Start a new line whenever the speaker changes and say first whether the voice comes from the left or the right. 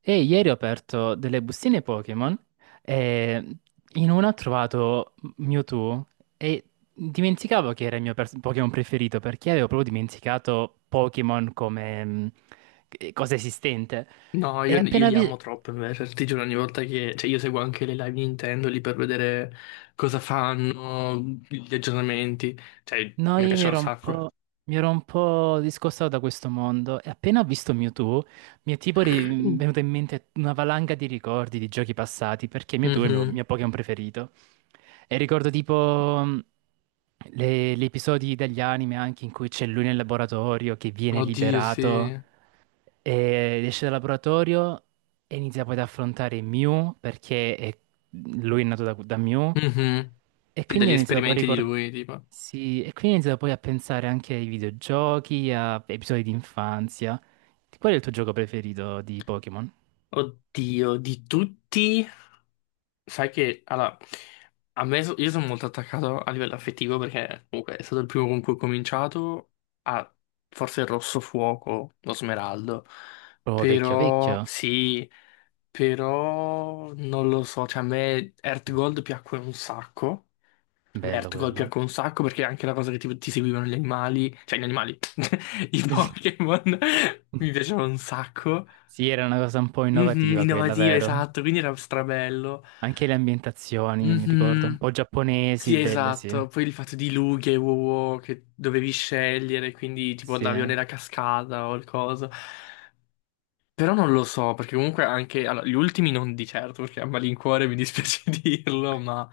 right: E ieri ho aperto delle bustine Pokémon e in una ho trovato Mewtwo e dimenticavo che era il mio Pokémon preferito perché avevo proprio dimenticato Pokémon come cosa esistente.
left: No,
right: E
left: io
right: appena
left: li
right: vi-
left: amo troppo invece, ti giuro ogni volta che... Cioè, io seguo anche le live Nintendo lì per vedere cosa fanno, gli aggiornamenti, cioè
right: No,
left: mi
right: io mi
left: piace un
right: ero un
left: sacco.
right: po', mi ero un po' discostato da questo mondo e appena ho visto Mewtwo mi è tipo venuta in mente una valanga di ricordi di giochi passati perché Mewtwo è il mio,
left: Mhm.
right: mio Pokémon preferito. E ricordo tipo gli episodi degli anime anche in cui c'è lui nel laboratorio che viene
left: Oddio,
right: liberato.
left: sì.
right: E esce dal laboratorio e inizia poi ad affrontare Mew perché lui è nato da Mew
left: Mhm.
right: e
left: Sì,
right: quindi
left: degli
right: ha iniziato poi a
left: esperimenti di
right: ricordare
left: lui, tipo.
right: sì, e quindi ha iniziato poi a pensare anche ai videogiochi, a episodi di infanzia. Qual è il tuo gioco preferito di Pokémon?
left: Oddio, di tutti... Sai che allora, io sono molto attaccato a livello affettivo perché comunque è stato il primo con cui ho cominciato a forse il rosso fuoco, lo smeraldo.
right: Oh, vecchio
left: Però
right: vecchio?
left: sì, però non lo so, cioè a me Earthgold piacque un sacco. A me
right: Bello
left: Earthgold
right: quello.
left: piacque un sacco perché anche la cosa che ti seguivano gli animali, cioè gli animali, i Pokémon mi piacevano un sacco.
right: Sì, era una cosa un po'
left: Mhm,
right: innovativa quella,
left: innovativa,
right: vero?
left: esatto, quindi era strabello.
right: Anche le ambientazioni, mi ricordo, un
left: Mhm.
right: po'
left: Sì,
right: giapponesi, belle, sì.
left: esatto. Poi il fatto di lughe e wow wow che dovevi scegliere, quindi tipo
right: Sì,
left: andavi o nella cascata o il coso. Però non lo so, perché comunque anche allora, gli ultimi non di certo, perché a malincuore mi dispiace dirlo, ma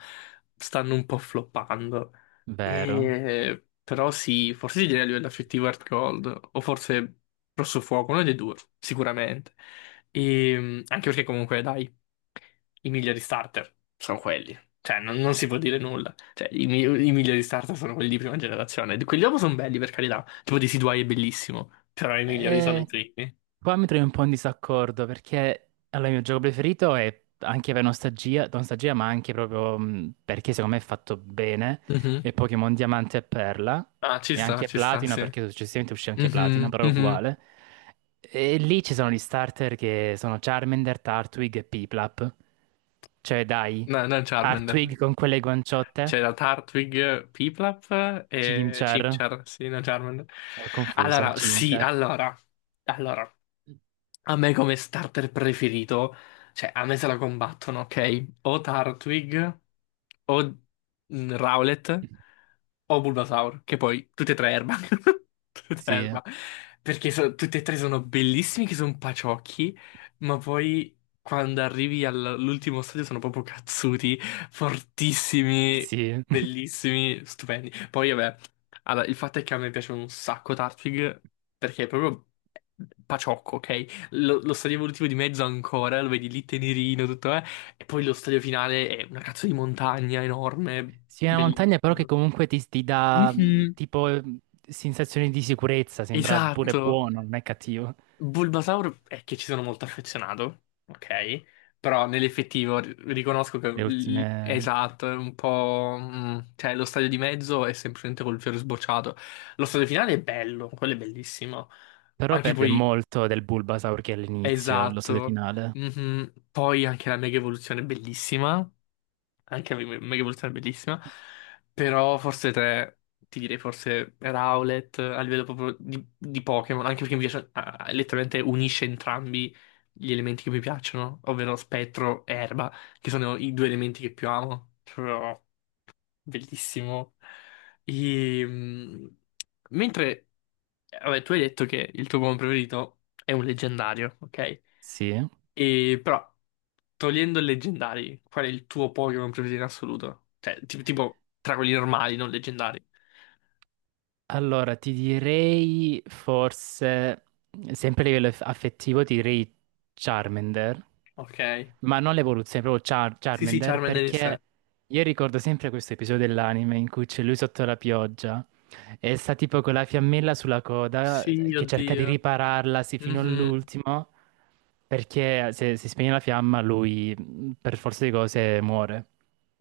left: stanno un po' floppando.
right: vero.
left: Però sì, forse ti direi a livello affettivo Heart Gold, o forse Rosso Fuoco, uno dei due, sicuramente. Anche perché comunque, dai, i migliori starter sono quelli. Cioè, non si può dire nulla. Cioè, i migliori starter sono quelli di prima generazione. Quelli dopo sono belli, per carità. Tipo di Decidueye è bellissimo, però i migliori sono i
right: Eh,
left: primi.
right: Qua mi trovo un po' in disaccordo perché allora, il mio gioco preferito è anche per nostalgia, nostalgia ma anche proprio perché secondo me è fatto bene,
left: Mhm.
right: è Pokémon Diamante e Perla
left: Ah,
right: e anche
left: ci sta,
right: Platino
left: sì.
right: perché successivamente uscì anche Platino,
left: Mhm,
right: però è
left: mhm.
right: uguale. E lì ci sono gli starter che sono Charmander, Turtwig e Piplup. Cioè dai,
left: No, non Charmander.
right: Turtwig con quelle guanciotte,
left: C'era Turtwig, Piplup e
right: Chimchar,
left: Chimchar, sì, non Charmander.
right: ho confuso,
left: Allora, sì,
right: Chimchar.
left: allora. Allora, A me come starter preferito, cioè a me se la combattono, ok? O Turtwig, o Rowlet, o Bulbasaur, che poi tutte e tre erba. Tutte e tre
right: Sì,
left: erba. Perché tutte e tre sono bellissimi, che sono paciocchi, ma poi quando arrivi all'ultimo stadio sono proprio cazzuti, fortissimi,
right: sì.
left: bellissimi, stupendi. Poi vabbè, allora, il fatto è che a me piace un sacco Turtwig, perché è proprio paciocco, ok? Lo stadio evolutivo di mezzo ancora, lo vedi lì tenerino, tutto, eh? E poi lo stadio finale è una cazzo di montagna enorme,
right: Sì, è una montagna però che
left: bellissimo.
right: comunque ti dà
left: Mhm,
right: sensazioni di sicurezza, sembra pure
left: esatto.
right: buono, non è cattivo.
left: Bulbasaur è che ci sono molto affezionato, ok? Però nell'effettivo riconosco che
right: Le
left: è
right: ultime...
left: esatto, è un po' cioè lo stadio di mezzo è semplicemente col fiore sbocciato. Lo stadio finale è bello, quello è bellissimo.
right: Però
left: Anche
right: perde
left: poi,
right: molto del Bulbasaur che è all'inizio, lo stadio
left: esatto.
right: finale.
left: Mhm. Poi anche la mega evoluzione è bellissima. Anche Megavoluzione è bellissima, però forse tre, ti direi forse Rowlet a livello proprio di, Pokémon, anche perché mi piace, letteralmente unisce entrambi gli elementi che mi piacciono, ovvero spettro e erba, che sono i due elementi che più amo. Bellissimo. E, mentre, vabbè, tu hai detto che il tuo Pokémon preferito è un leggendario, ok?
right: Sì.
left: E però, togliendo i leggendari, qual è il tuo Pokémon preferito in assoluto? Cioè, tipo tra quelli normali, non leggendari.
right: Allora, ti direi forse, sempre a livello affettivo, ti direi Charmander,
left: Ok.
right: ma non l'evoluzione, proprio
left: Sì, sì,
right: Charmander,
left: Charmander in sé.
right: perché io ricordo sempre questo episodio dell'anime in cui c'è lui sotto la pioggia e sta tipo con la fiammella sulla coda
left: Sì,
right: che cerca di
left: oddio.
right: ripararla sì, fino
left: Mhm.
right: all'ultimo, perché se si spegne la fiamma lui per forza di cose muore.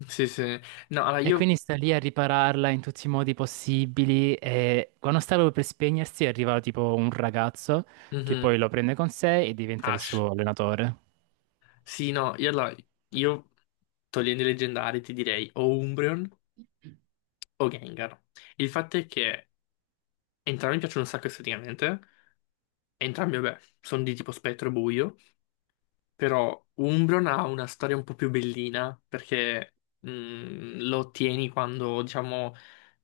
left: Sì, sì. No, allora
right: E quindi
left: io...
right: sta lì a ripararla in tutti i modi possibili e quando stava per spegnersi arriva tipo un ragazzo che
left: Mhm.
right: poi lo prende con sé e diventa il
left: Ash.
right: suo allenatore.
left: Sì, no, io allora... Io, togliendo i leggendari, ti direi o Umbreon, o Gengar. Il fatto è che entrambi mi piacciono un sacco esteticamente, entrambi, vabbè, sono di tipo spettro e buio, però Umbron ha una storia un po' più bellina perché lo ottieni quando, diciamo,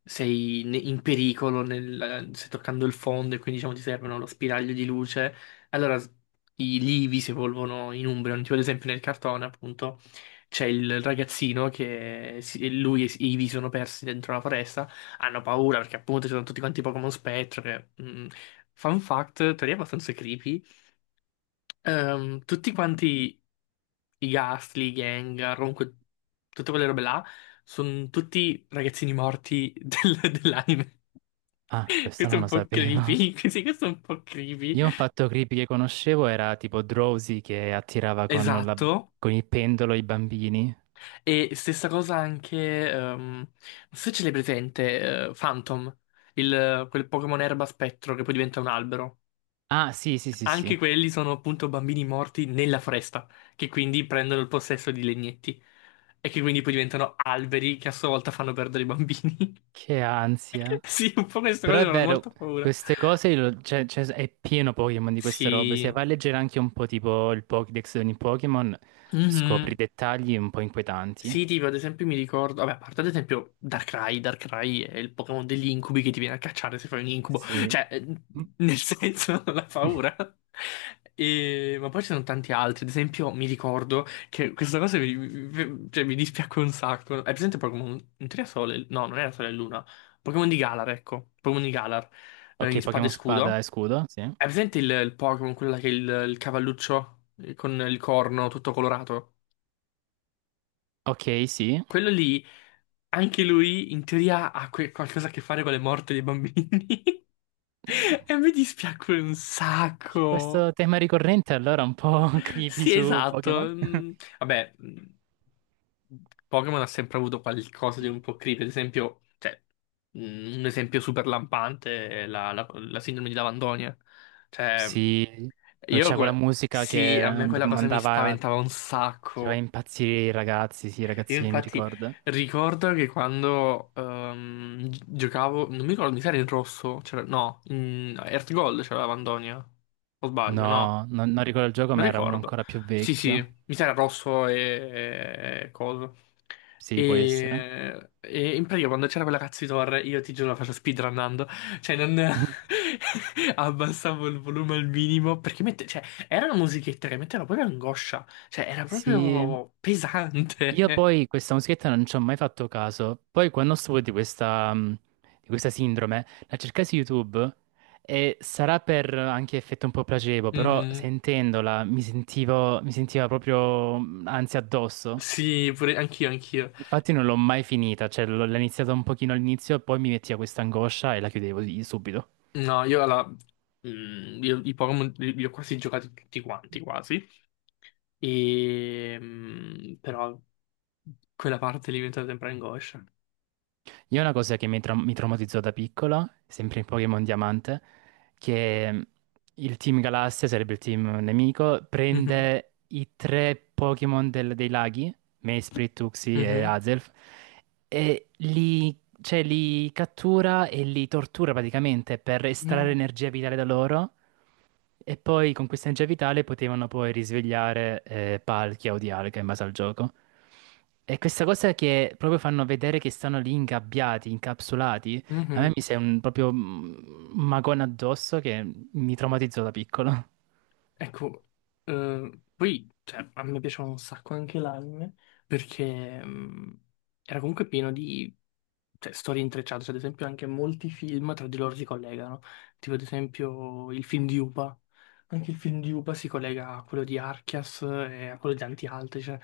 left: sei in pericolo, stai toccando il fondo e quindi, diciamo, ti servono lo spiraglio di luce. Allora i livi si evolvono in Umbron. Tipo, ad esempio, nel cartone, appunto, c'è il ragazzino che lui e Ivy sono persi dentro la foresta. Hanno paura perché, appunto, ci sono tutti quanti Pokémon spettro che... Fun fact, teoria abbastanza creepy. Tutti quanti i Gastly, i Gengar, comunque tutte quelle robe là, sono tutti ragazzini morti dell'anime.
right: Ah, questo
left: Questo è
right: non
left: un
right: lo
left: po'
right: sapevo.
left: creepy, sì, questo è un po' creepy.
right: Io un fatto creepy che conoscevo era tipo Drowsy che attirava
left: Esatto.
right: con il pendolo i bambini.
left: E stessa cosa anche, non so se ce l'hai presente, Phantom, quel Pokémon erba spettro che poi diventa un albero.
right: Ah, sì, sì, sì,
left: Anche
right: sì.
left: quelli sono appunto bambini morti nella foresta, che quindi prendono il possesso di legnetti e che quindi poi diventano alberi che a sua volta fanno perdere i bambini.
right: Che ansia.
left: Sì, un po' queste
right: Però
left: cose
right: è
left: fanno
right: vero,
left: molta paura.
right: queste cose cioè, è pieno Pokémon di queste robe. Se
left: Sì.
right: vai a leggere anche un po' tipo il Pokédex di ogni Pokémon, scopri
left: Mhm.
right: dettagli un po' inquietanti.
left: Sì, tipo, ad esempio mi ricordo, vabbè, a parte ad esempio Darkrai, Darkrai è il Pokémon degli incubi che ti viene a cacciare se fai un incubo,
right: Sì.
left: cioè,
right: Mm.
left: nel senso, la paura. Ma poi ci sono tanti altri, ad esempio mi ricordo che questa cosa mi, cioè, mi dispiacque un sacco. Hai presente Pokémon, in teoria Sole, no, non era Sole e Luna, Pokémon di Galar, ecco, Pokémon di Galar, in
right: Ok,
left: Spada e
right: Pokémon Spada e
left: Scudo?
right: Scudo, sì.
left: Hai presente il, Pokémon, quella che è il cavalluccio con il corno tutto colorato?
right: Ok, sì.
left: Quello lì, anche lui, in teoria, ha qualcosa a che fare con le morte dei bambini.
right: Mm,
left: E mi dispiace un
right: C'è
left: sacco.
right: questo tema ricorrente allora un po' creepy
left: Sì,
right: su
left: esatto.
right: Pokémon.
left: Vabbè, Pokémon ha sempre avuto qualcosa di un po' creepy. Ad esempio, cioè, un esempio super lampante è la, la sindrome di Lavandonia. Cioè,
right: Sì, dove c'è quella musica
left: sì,
right: che
left: a me quella cosa mi
right: mandava,
left: spaventava un
right: faceva
left: sacco.
right: impazzire i ragazzi, sì, i
left: Io,
right: ragazzini, mi
left: infatti,
right: ricordo.
left: ricordo che quando giocavo, non mi ricordo, mi sa era in rosso, no, in Earth Gold c'era Lavandonia. O sbaglio, no?
right: No, non ricordo il gioco,
left: Non
right: ma era uno
left: ricordo.
right: ancora più
left: Sì, sì,
right: vecchio.
left: mi sa rosso e coso.
right: Sì, può essere.
left: E in pratica quando c'era quella cazzo di torre, io ti giuro la faccio speedrunnando. Cioè, non abbassavo il volume al minimo. Perché mette... cioè, era una musichetta che metteva proprio angoscia. Cioè, era
right: Sì,
left: proprio
right: io
left: pesante.
right: poi questa musichetta non ci ho mai fatto caso. Poi quando stuvo di questa sindrome, la cercai su YouTube e sarà per anche effetto un po' placebo, però
left: Mhm.
right: sentendola mi sentiva proprio ansia addosso.
left: Sì, pure anch'io, anch'io.
right: Infatti non l'ho mai finita, l'ho iniziata un pochino all'inizio, poi mi metteva questa angoscia e la chiudevo subito.
left: No, io, i Pokémon li ho quasi giocati tutti quanti, quasi. E, però quella parte lì mi è diventata sempre angoscia.
right: Io una cosa mi traumatizzò da piccolo, sempre in Pokémon Diamante, che il Team Galassia, sarebbe il team nemico,
left: Mhm,
right: prende i tre Pokémon dei laghi, Mesprit, Tuxi e
left: mhm.
right: Azelf, e li, cioè, li cattura e li tortura praticamente per estrarre
left: No.
right: energia vitale da loro e poi con questa energia vitale potevano poi risvegliare Palkia o Dialga in base al gioco. E questa cosa che proprio fanno vedere che stanno lì ingabbiati, incapsulati, a
left: Mhm.
right: me mi sembra un, proprio un magone addosso che mi traumatizzò da piccolo.
left: Ecco, poi cioè, a me piaceva un sacco anche l'anime perché era comunque pieno di, cioè, storie intrecciate, cioè, ad esempio anche molti film tra di loro si collegano, tipo ad esempio il film di Upa, anche il film di Upa si collega a quello di Archias e a quello di Anti-Alte, cioè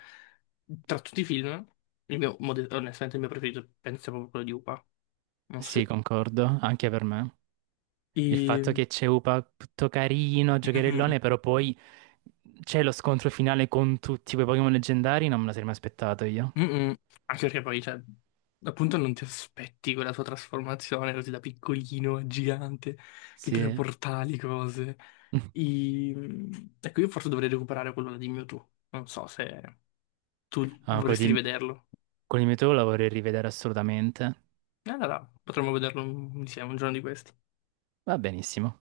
left: tra tutti i film, onestamente il mio preferito penso sia proprio quello di Upa, non so
right: Sì,
left: se...
right: concordo, anche per me. Il fatto
left: E...
right: che c'è Upa tutto carino, giocherellone, però poi c'è lo scontro finale con tutti quei Pokémon leggendari, non me lo sarei mai aspettato io.
left: Mm-mm. Anche perché poi, cioè, appunto non ti aspetti quella sua trasformazione così da piccolino a gigante che crea
right: Sì.
left: portali, cose. Ecco, io forse dovrei recuperare quello di Mewtwo. Non so se tu
right: Ah, quello
left: vorresti
right: di
left: rivederlo.
right: Con il meteo la vorrei rivedere assolutamente.
left: Allora, potremmo vederlo insieme un giorno di questi.
right: Va benissimo.